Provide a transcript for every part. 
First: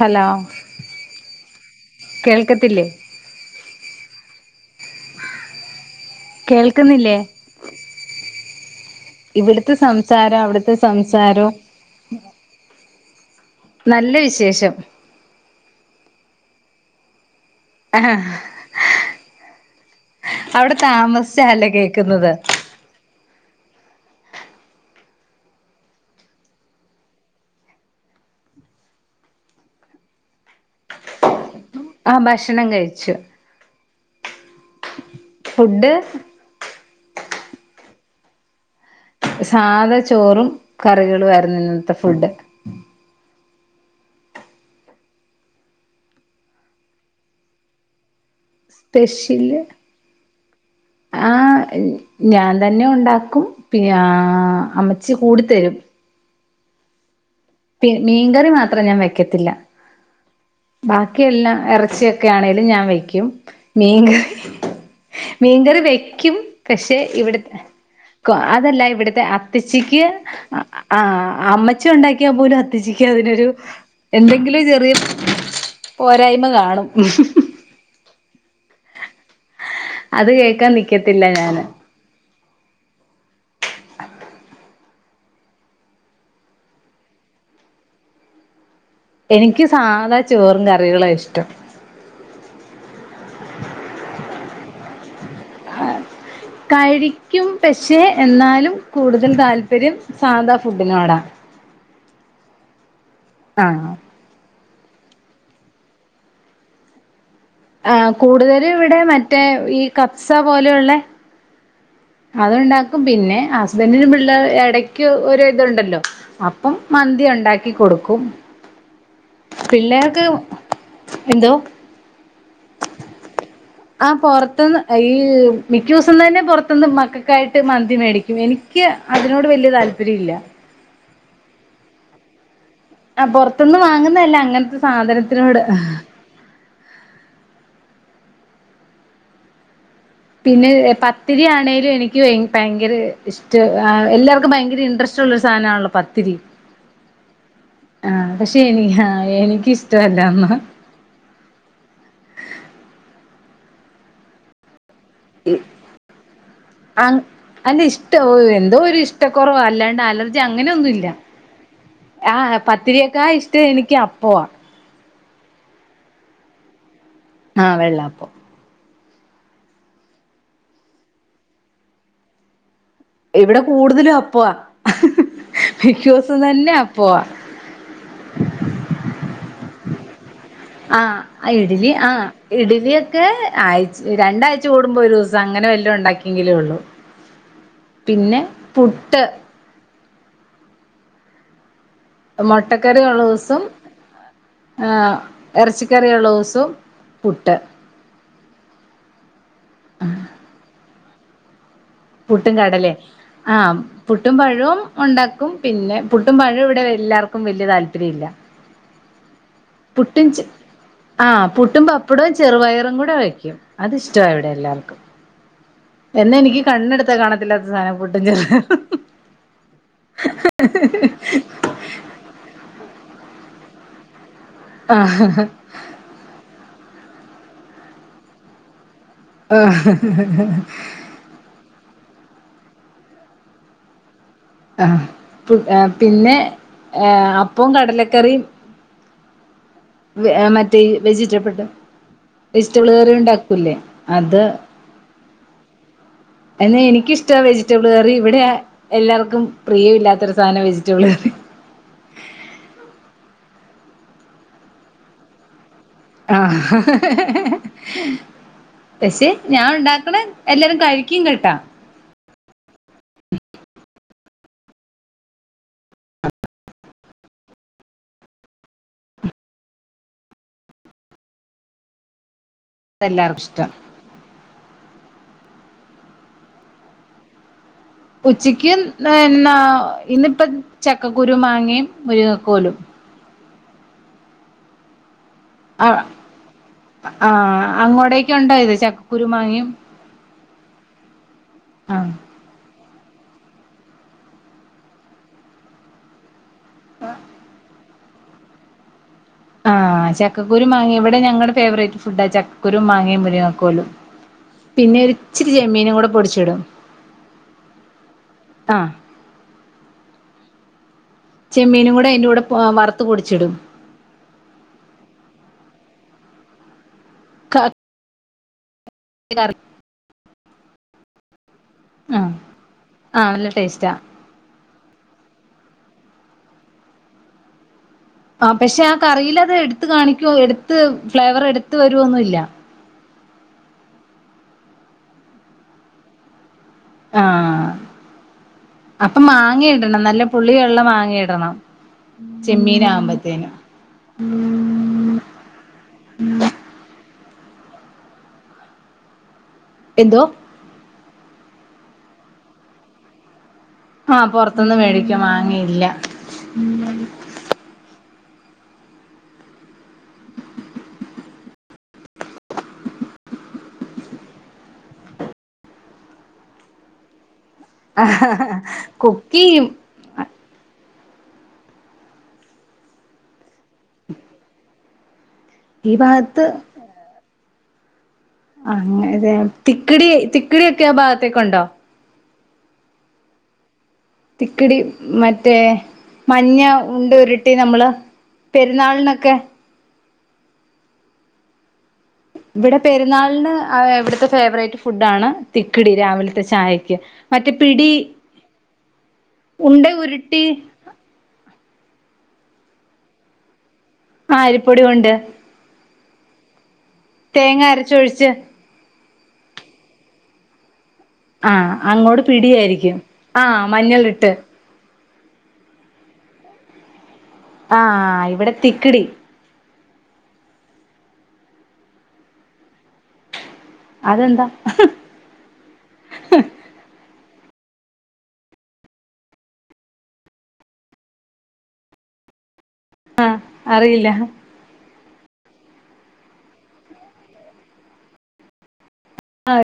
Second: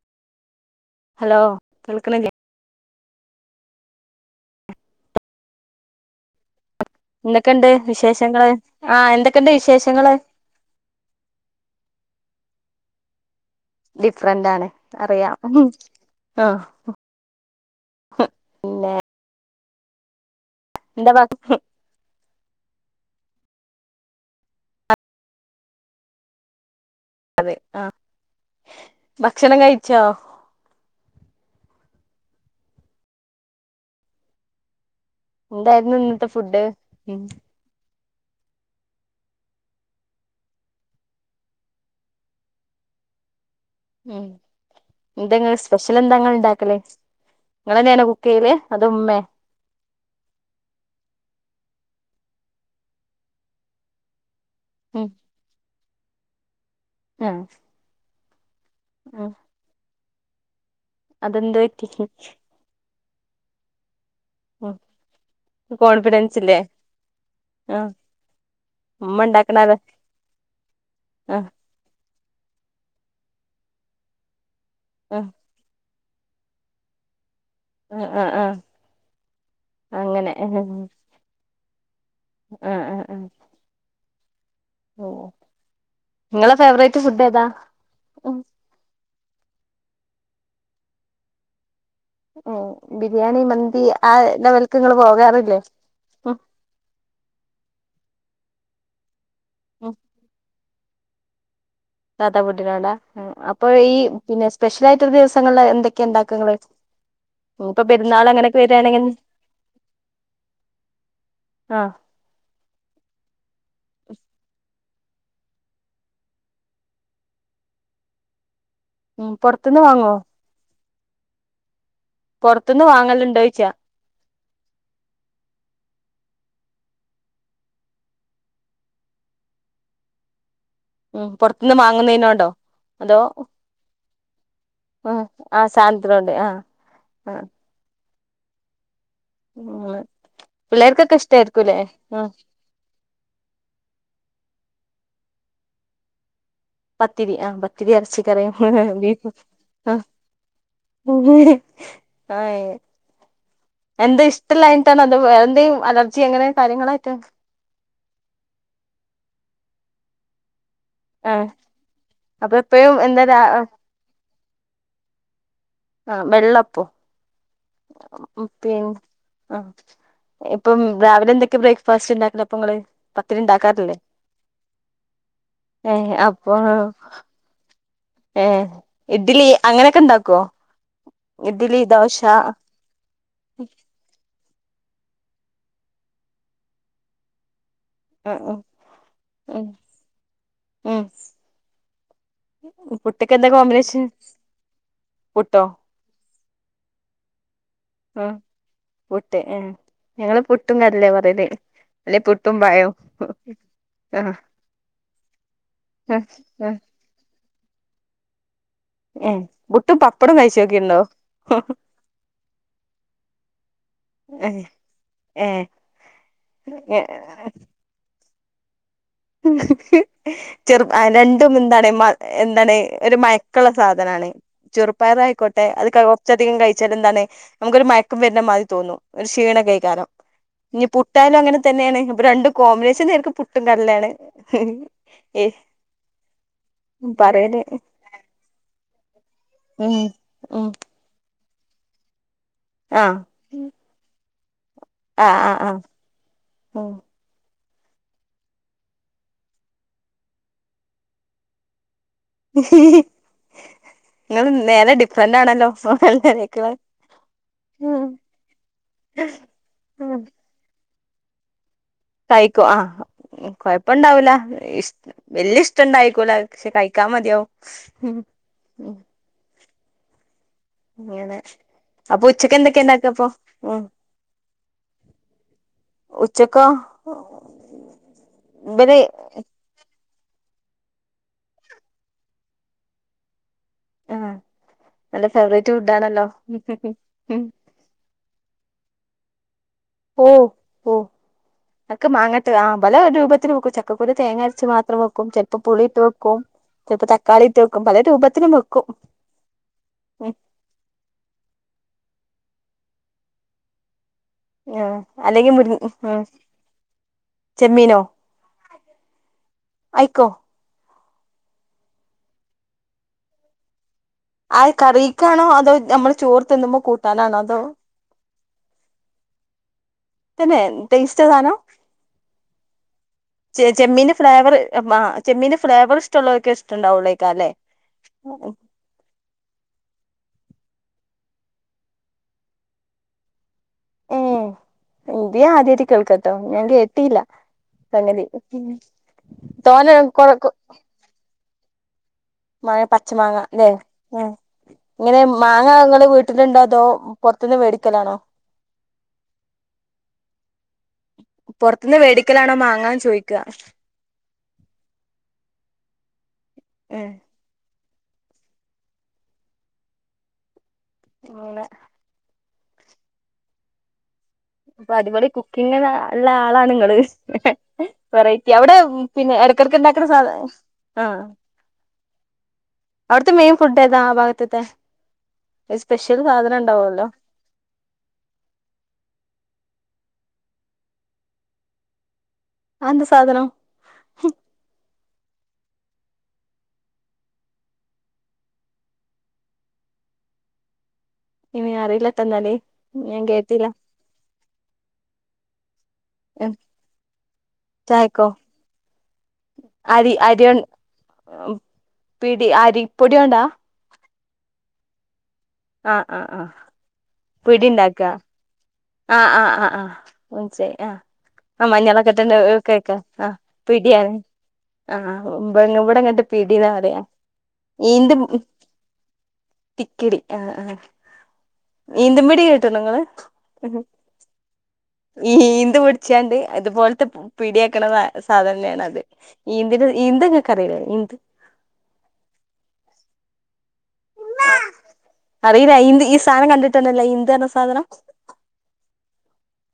Hello, hello കേൾക്കണില്ലേ കേൾക്കത്തില്ലേ? കേൾ ക്ക്ന്നില്ലേ? എന്തൊക്കെയുണ്ട് വിശേഷങ്ങള് ആഹ് എന്തൊക്കെയുണ്ട് ഇവിട്ത്തെ വിശേഷങ്ങള് സംസാരം അവിട്ത്തെ സംസാരോം ഡിഫ്റന്റാണ് വിശേഷം അറിയാം ആഹ് ആഹ് പിന്നെ അവിടെ എന്താ താമസിച്ചാല്ലേ കേക്ക്ന്നത് അതെ ആഹ് ഭക്ഷണം കഴിച്ചോ? ആഹ് ഭക്ഷണം കഴിച്ചു. ഫുഡ് എന്തായിരുന്നു ഇന്നത്തെ ഫുഡ് മ് സാധ ചോറും കറികളും ആയിരുന്നു ഇന്നത്തെ ഫുഡ് മ് എന്തെങ്ങ സ്പെഷ്യൽ എന്താങ്ങ ഇണ്ടാക്കലേ നിങ്ങള് തന്നാണോ കു സ്പെഷ്യല് ആഹ് ഞാൻ തന്നെ ഉണ്ടാക്കും പി അഹ് അമ്മച്ചി കൂടിത്തരും മ് പി മീൻകറി മാ മാത്രം ഞാൻ വെക്കത്തില്ല ബാക്കി അതെന്ത് എല്ലാം പറ്റി ഇറച്ചിയൊക്കെ ആണേലും ഞാൻ വെക്കും ഉം മീൻ കറി മീൻകറി കോൺഫിഡൻസ് വെക്കും ഇല്ലേ പക്ഷെ ഇവിടെ ആഹ് അതല്ല ഇവിടുത്തെ ഉമ്മ ഇണ്ടാക്കണത് അത്തച്ചിക്ക് ആഹ് അമ്മച്ചി ഉണ്ടാക്കി ഇണ്ടാക്കിയ പോലും അത്തച്ചിക്ക് അതിനൊരു എന്തൊക്കെയോ എങ്കിലേ ചെറിയ ആഹ് പോരായ്മ കാണും അഹ് അഹ് അഹ് അത് കേൾക്കാൻ നിക്കത്തില്ല ഞാന് അഹ് അഹ് അഹ് നിങ്ങടെ ഫേവറേറ്റ് ഫുഡ് ഏതാ എനിക്ക് സാധാ ചോറും കറികളുവാ ഇഷ്ടം മ് ബിരിയാണി മന്തി ആ ലെവൽക്ക് നിങ്ങള് പോകാറില്ലേ മ് കഴിക്കും പക്ഷെ എന്നാലും കൂടുത താല്പര്യം സാധാ ഫുഡിനോടാ സാധാ ഫുഡിനോടാ മ് അപ്പൊ ആഹ് ഈ പിന്നെ സ് സ്പെഷ്യലായിട്ട്ള്ള ദിവസങ്ങളില് എന്തൊക്കെയാ ഇണ്ടാക്ക നിങ്ങള് ആഹ് കൂടുതലും ഇവിടെ മറ്റേ ഈ കബ്സ പോലെയുള്ളെ ആഹ് അത്ണ്ടാക്കും പിന്നെ ഹ ബന്നിനും പിള്ള ഇടയ് ക്ക് ഒരു ഇതുണ്ടല്ലോ അപ്പം മന്തി ഇണ്ടാക്കി കൊടുക്കും മ് പൊറത്തിന്ന് വാങ്ങോ പിള്ളേർക്ക് എന്തോ പൊറത്തുന്ന് വാങ്ങലുണ്ടോ ചോയിച്ചാ ആ പുറത്ത്ന്ന് ഈ മിക്ക ദിവസ പൊറത്ത്ന്ന് തന്നെ പുറത്തന്ന് മക്കൾക്കായിട്ട് മന്തി മേടിക്കും എനിക്ക് അതിനോട് വല്യ താല്പര്യം ഇല്ല പൊറത്തിന്ന് വാങ്ങുന്നതിനോടോ ആ പുറത്തൊന്ന് വാങ്ങുന്ന അങ്ങ ഹോ ആ സാധനത്തിനോട് ആ അങ്ങനെ പിന്നെ പത്തിരി ആണേലും എനിക്ക് ആഹ് ഭയങ്കര ഇഷ്ടം എല്ലാർക്കും ഭയങ്കര ഇരി ഇൻട്രസ്റ്റ് ഉള്ള സാധനാണല്ലോ പത്തിരി പത്തിരി ആ പത്തിരി ഇറച്ചി ആഹ് കറിയും പക്ഷെ എനി [inaudible] ബീഫും [inaudible] എനിക്കിഷ്ടമല്ലന്ന എന്താ ഇഷ്ടല്ലെ [unintelligible] ആ കാര്യങ്ങളായിട്ടോ അല്ല ഇഷ്ട എന്തോ ഒരു ഇഷ്ടം കുറവാണ് അല്ലാണ്ട് അലർജി അങ്ങനെയൊന്നുഇല്ല ആഹ് ആ അപ്പൊ എപ്പഴും പത്തിരിയൊക്കെ എന്താ ആ രാ ഇഷ്ടം എനിക്ക് അപ്പോ ആഹ വെള്ളപ്പം ആ വെള്ളപ്പം ആ ഇപ്പം രാവിലെ എന്തൊക്കെ ബ്രേക്ക്ഫാസ്റ്റ് ഉണ്ടാക്കലപ്പൊ നിങ്ങള് ഇവിടെ കൂടുതലും അപ്പവാ [inaudible] മിക്കദിവസവും തന്നെ അപ്പവാ ഹേ ഇഡ്ലി അങ്ങനെയൊക്കെ ഉണ്ടാക്കോ ആ ഇഡലി ആ ഇഡലിയൊക്കെ ആഴ്ച രണ്ടാഴ്ച ചൂടുമ്പോ ഒരു ദിവസം അങ്ങനെ വല്ല ഉണ്ടാക്കിയെങ്കിലേള്ളു ആഹ് പിന്നെ ആഹ് പുട്ട് ഉം [unintelligible] മുട്ടക്കറിയെ ഉള്ള പുട്ട്ക്ക് എന്താ ദിവസം കോമ്പിനേഷൻ പുട്ടോ ഇറച്ചിക്കറി ഉള്ള ദിവസം പുട്ട് ട്ട ആഹ് ഇഡ്ഡലി പുട്ടും കടല്ലെ ആഹ ആഹ് പുട്ടും പഴവും ഉണ്ടാക്കും പിന്നെ ആഹ് പുട്ടും പഴവും ആഹ് ഇവിടെ എല്ലാവർക്കും വ വല്യ താല്പര്യം ഇല്ല ഏഹ് പുട്ടും പപ്പടും കഴിച്ചോക്കിണ്ടോ ആഹ് പുട്ടും പപ്പടവും ചെറുപയറും കൂടെ വയ്ക്കും അത് ഇഷ്ടമാ ഇവിടെ ഏഹ് എല്ലാവർക്കും എന്നെ എനിക്ക് കണ്ണെടുത്താ ഏഹ് കാണത്തില്ലാ സധന ഫുഡ്ഡ് ഞ്ഞ ഹ് ഹ് ചെറു രണ്ടും എന്താണ് മ എന്താണ് ഒരു മയ ക്കളള സാധനാണ് ആഹ് ചുറപ്പയറാആയിക്കോട്ടെ അത്ക്കെറച്ചധികം കഴിച്ച എന്താണ് നമുക്കൊരു മയക്കം വരുന്ന മാതി തോന്നും. ഒരു ക്ഷീണ ഒക്കെ ഏകാരം ഇനി പുട്ടായാലും അങ്ങനെ തന്നെയാണ് രണ്ട് കോമ്പിനേഷൻ നേർക്ക് പുട്ടും കടല യാണ് ആഹ് പു പിന്നെ ഏഹ് പറയല് അപ്പം കടലക്കറി ഉം വെ ഉം മറ്റേ വെജിറ്റബിൾ വജിറ്റബിൾ കറി ആഹ് ഉണ്ടാക്കൂലേ അത്. ആഹ് ആഹ് ആഹ് എന്നാ ഉം എനിക്കിഷ്ട്ടം വെജി വെജിറ്റബിൾ കറി ഇവിടെ എല്ലാർക്കും പ്രിയ ഇല്ലാത്തരു സാന വെജിറ്റബിൾ കറി നിങ്ങൾ നേരെ ഡിഫറന്റ് ആണല്ലോ. ആഹ് ഉം പക്ഷെ ഞാൻ ഉണ്ടാക്കണ ഉം എല്ലാരും കഴി ക്യും കേട്ടോ കഴിക്കും ആഹ് കൊഴപ്പണ്ടാവൂല ഇഷ് വല്യ ഇഷ്ട ഇണ്ടായിക്കൂലാ പക്ഷെ കഴിക്കാ മതിയാവും ഉം അങ്ങനെ അപ്പൊ ഉച്ചക്ക് എന്തെക്കെ ഇണ്ടാക്കപ്പോ എല്ലാർക്കും ഇഷ്ടം ഉം ഉച്ചക്കൊ ഉച്ചക്ക് ന്നന്നാ ഇന്നിപ്പം ചക്കക്കുരും, മാങ്ങെ, മുരിങ്ങകോലും ആഹ് ആഹ് ഉം ആഹ് അങ്ങോടേക്കുണ്ടോ ഇത് ചക് കുരുമാങ്ങ്യം ഓ ഓ ഒക്കെ ആഹ് മാങ്ങട്ട് ആഹ് പല രൂപത്തിലു വെക്കും ചക്കക്കുരു തേങ്ങ അര്ച്ച് മാത്രം വെക്കും ചെൽപ്പം പുളിട്ട് വെക്കും. ചെൽപ്പം തക്കാളിട്ട് വെക്കും പലെ രൂപത്തിലും വെക്കും. ആഹ് ഉം ചക്കുരു മാങ്ങി ഇവടെ ഞങ്ങടെ ഫേവറേറ്റ് ഫുഡാ ചക് കുരും മാങ്ങേ മുരിങ്ങകോലും. ആഹ് അല്ലെങ്കി മുര്ങ്‌ ആഹ് പൊടിച്ചിടും ചെമ്മീനോ ആഹ് അയ്ക്കോ ചെമ്മീനും കൂടെ അയ്ന്റുടെ ആ വർത്തു പൊടിച്ചിടും ആഹ് കറീക്കാണോ അതോ നമ്മള് ചോർ തിന്നുമ്പോ കൂട്ട താനാണോ അതോ [unintelligible] തന്നെ ടേസ്റ്റ് ആ സാനം ആഹ് ആഹ് നല്ല ചെ ടേസ്റ്റാ ചെമ്മിന്റെ ഫ്ലൈവർ ഏ മ ചെമ്മീന്റെ ഫ്ലേവർ ഇഷ്ടമുള്ളവർക്കെ ഇഷ്ടണ്ടാവുള്ളേക അല്ലേ ആ പക്ഷെ ആ കറിയില അത് എടു എടുത്ത് കാണിക്ക എടുത്ത് ഫ്ലേവർ എടുത്ത വരുവോന്നുംല്ല ഉം ഇന്ത്യ ആദരിക്കണം കേട്ടോ ആഹ അപ്പൊ മാങ്ങ തോനെ ഇടണം നല്ല കൊറ പുള്ളി ഉള്ളം മാങ്ങയിടണം മാങ്ങ പച്ച മാങ്ങ അല്ലെ ഇങ്ങനെ മാങ്ങ ങ്ങള് വീട്ടിലുണ്ടോ അതോ പുറത്തുന്ന് മേടിക്കലാണോ എന്തോ പുറത്തുന്ന് വേടിക്കലാണോ മാാങ്ങാൻ ചോയ്ക്കുക ആഹ പുറത്തൊന്നും മേടിക്കും വാങ്ങിയില്ല ഉം മതി മൂനെ അപ്പൊ അടിപൊളി കുക്കിംഗ് ഉള്ള ആളാണ് നിങ്ങള് വെറൈറ്റി അവിടെ പിന്നെ കുക്കെയ്യും ഇടക്കിടക്ക് ഉണ്ടാക്കുന്ന സാധ ആഹ അവിടുത്തെ മെൻ ഫുഡ് എതാ ആഭഗത്തത്തെെ ഒരു ഈ സ്പെഷ്യൽ ഭാഗത്ത് സാധനം ഇണ്ടാവല്ലോ അങ്ങനതെ തിക്കിടി തിക്കിടിയൊക്കെ ആ ഭാഗത്തേക്കുണ്ടോ അന്ത സാധനം തിക്കിടി മറ്റേ മഞ്ഞ ഉണ്ട് ഉരുട്ടി നമ്മള് പെരുന്നാളിനൊക്കെ ഇനി ആറില്ല ഇവിടെ പെരുന്നാളിന് ഇവിടുത്തെ ഫേവറേറ്റ് ഫുഡ ആണ് കിടി രാവിലത്തെ ചായക്ക് മറ്റേ പിടി ചായക്കോ ഉണ്ട അരി ഉരുട്ടി അരി പിടി അരിപ്പൊടിയോണ്ടാ ആ അരിപ്പൊടി ഉണ്ട് ആഹ ആഹ ആഹ തേങ്ങ അരച്ച ഒഴിച്ച ആഹ ആഹ ആഹ ആഹ ഉം ശരി ആഹ ആഹ അങ്ങോട്ട പിടിയായിരിക്കും ആഹ മഞ്ഞളിട്ട് ആഹ് ഇടെ അങ്ങോട്ട് പിടീന്നാ പറയാ ഈന്ത് [unintelligible] [inaudible] അതെന്താ ഈ ഈന്ത് പിടിച്ചാണ്ട് ഇത് പോലത്തെ [unintelligible] [unintelligible] [unintelligible] മ്മള്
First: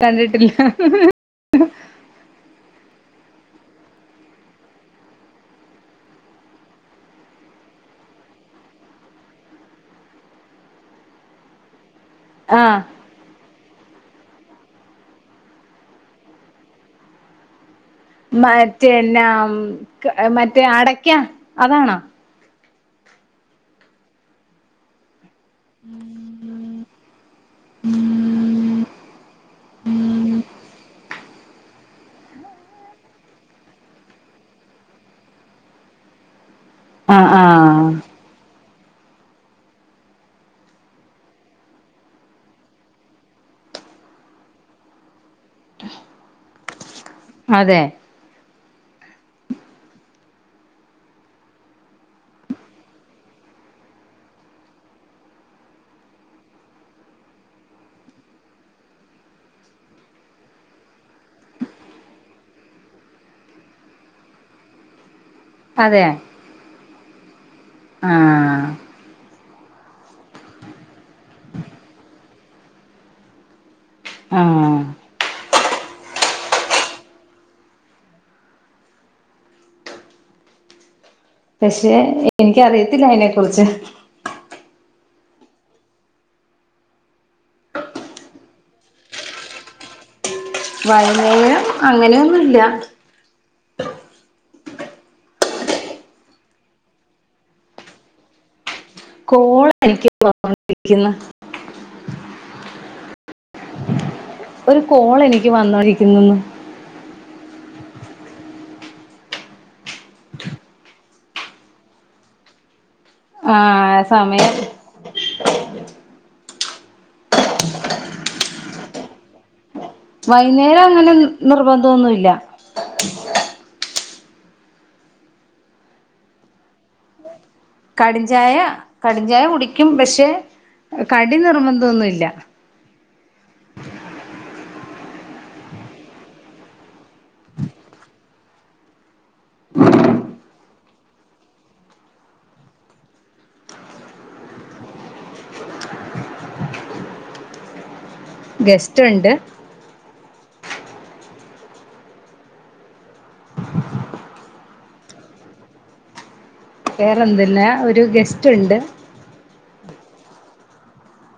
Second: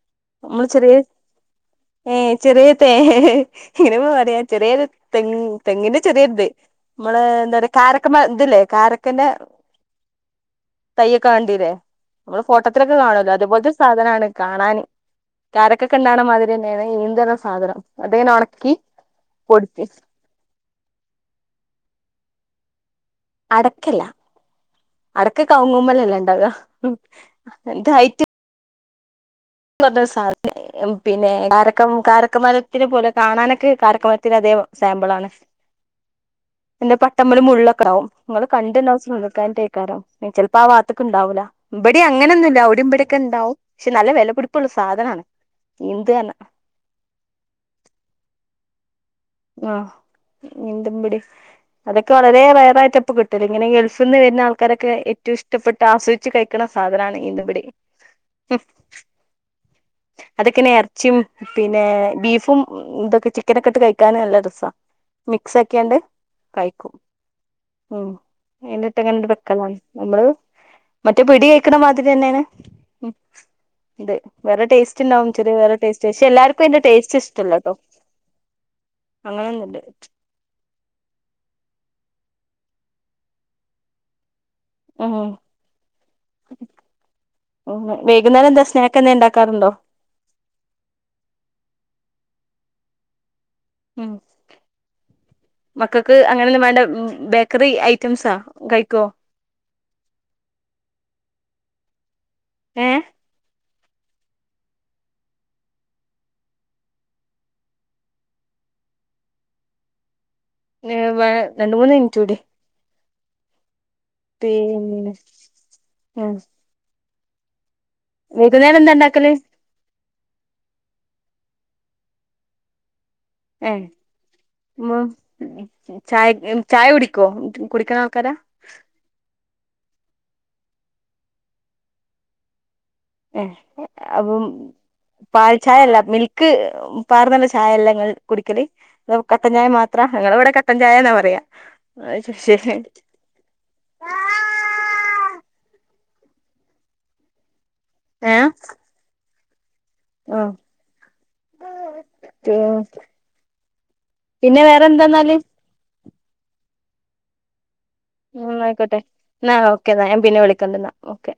കണ്ടിട്ടില്ല ചെറിയ ഏയ് ചെറിയ തേ [unintelligible] ചെറിയൊരു തെങ്ങ് തെങ്ങിൻ്റെ ചെറിയൊരു ഇതു മ്മളെ എന്താ പറയ [unintelligible] കാര [unintelligible] [unintelligible] ആ സാധനാണ് കാണാന് കാരക്ക കണ്ണു മാതിരി തന്നെയാണ് [unintelligible] സാധനം അതിങ്ങനെ ഒണക്കി പൊടിച്ച് [unintelligible] അടക്കല അടക്ക കവുങ്ങും മേൽ അല്ലെ ണ്ടാവുക [unintelligible] [unintelligible] ധ പിന്നെ കാര കാരക്കമരത്തിന് പോലെ കാണാനൊക്കെ കാരക്കമരത്തി അധേ സാമ്പിളാണ് എന്റെ ആ പട്ടമ്പല ആ മുള്ളൊക്കെ ആകും നിങ്ങൾ കണ്ട് [unintelligible] [unintelligible] ചെലപ്പോ ആ വാത്തക്കണ്ടാവില്ല ഇവിടി അങ്ങനൊന്നും ഇല്ല അവിടി ഇമ്പടടെൊക്കെ ഉണ്ടാവും പക്ഷെ നല്ല വില കൊടുക്കും [unintelligible] സാധനാണ് ഇന്ത് തന്നെ അതെ. ആഹ് ഇന്തുമപിടി അതൊക്കെ വളരെ റയറായിട്ട്പ്പ കിട്ടല ഇങ്ങനെ ഗൾഫിൽ നിന്ന് വരുന്ന ആൾക്കാരൊക്കെ ഏറ്റവും ഇഷ്ടപ്പെട്ട് ആസ്വദിച്ച് കഴിക്കണ സാധനമാണ് ഇന്തുമപിടി അതൊക്കനെ ഇറച്ചിയും പിന്നെ ബീഫും ഇതൊക്കെ ചിക്കനൊക്കെ ഇട്ട് കയി [unintelligible] നല്ല രസമാണ് മിക്സ് ആക്കിയാണ്ട് അതെ കഴിക്കും. ഉം ആ എ [unintelligible] [unintelligible] നമ്മള് മറ്റേ പിടി കേക്കണ മാതിരി തന്നെയാണ്. അതെ വേറെ ആ ടേസ്റ്റ് ഇണ്ടാവും ചെറിയ വേറെ ടേസ്റ്റാ ക്ഷേ എല്ലാർക്കും അതിന്റെ ടേസ്റ്റ് ഇഷ്ടല്ല ട്ടോ അങ്ങനൊന്നുല്ല പക്ഷെ എനിക്ക അറിയത്തില്ല അയിനെ കുറിച്ച് ഉ വൈകുന്നേരം എന്താ സ്നാക്ക് നീ ഉണ്ടാക്കാറുണ്ടോ വയമേല് അങ്ങനെയൊന്നുംല്ല ഉം മക്കൾക്ക് അങ്ങനെന്നും വേണ്ട ബേക്കറി ഐറ്റംസാ കഴി കോള് എനിക്ക്ണ്ടിരിക്കുന്നു ഏ ഒരു കോൾ എനിക്ക് വന്നോണ്ടിരിക്കുന്നെന്ന്‌ ഏ വ രണ്ട് മൂന്ന് മിനിറ്റൂടി ആഹ് സ് [unintelligible] വൈകുന്നേരം എന്താ ഉണ്ടാക്കല് വൈകുന്നേരം അങ്ങനെ നിർബന്ധമൊന്നുമില്ല ഏ ചായ ചായ കുടിക്കോ കുടിക്കണ ആൾക്കാരാ കടിഞ്ചായ കടിഞ്ചായ കുടിക്ക് ക്കും പക്ഷെ കടി നിർബന്ധമൊന്നുമില്ല ഏ അപ്പം പാൽ ചായയല്ല മിൽക്ക് പാറന്നുള്ള ചായഅല്ലേ നിങ്ങള് കുടിക്കല് കട്ടൻചായ മാത്രാ ഞങ്ങള് ഇവിടെ കട്ടൻ ചായന്നാ പറയാ ഗസ്റ്റ് ഉണ്ട് ആ പിന്നെ വേറെന്താെന്നാല് വേറെന്തെല്ലാം ഒരു ഗസ്റ്റ് ഉം ഉണ്ട് ആയിക്കോട്ടെ ന്നാ ക്കെന്നാ ഞാൻ പിന്നെ വിളിക്കണ്ടിന്നാ ഓക്കെ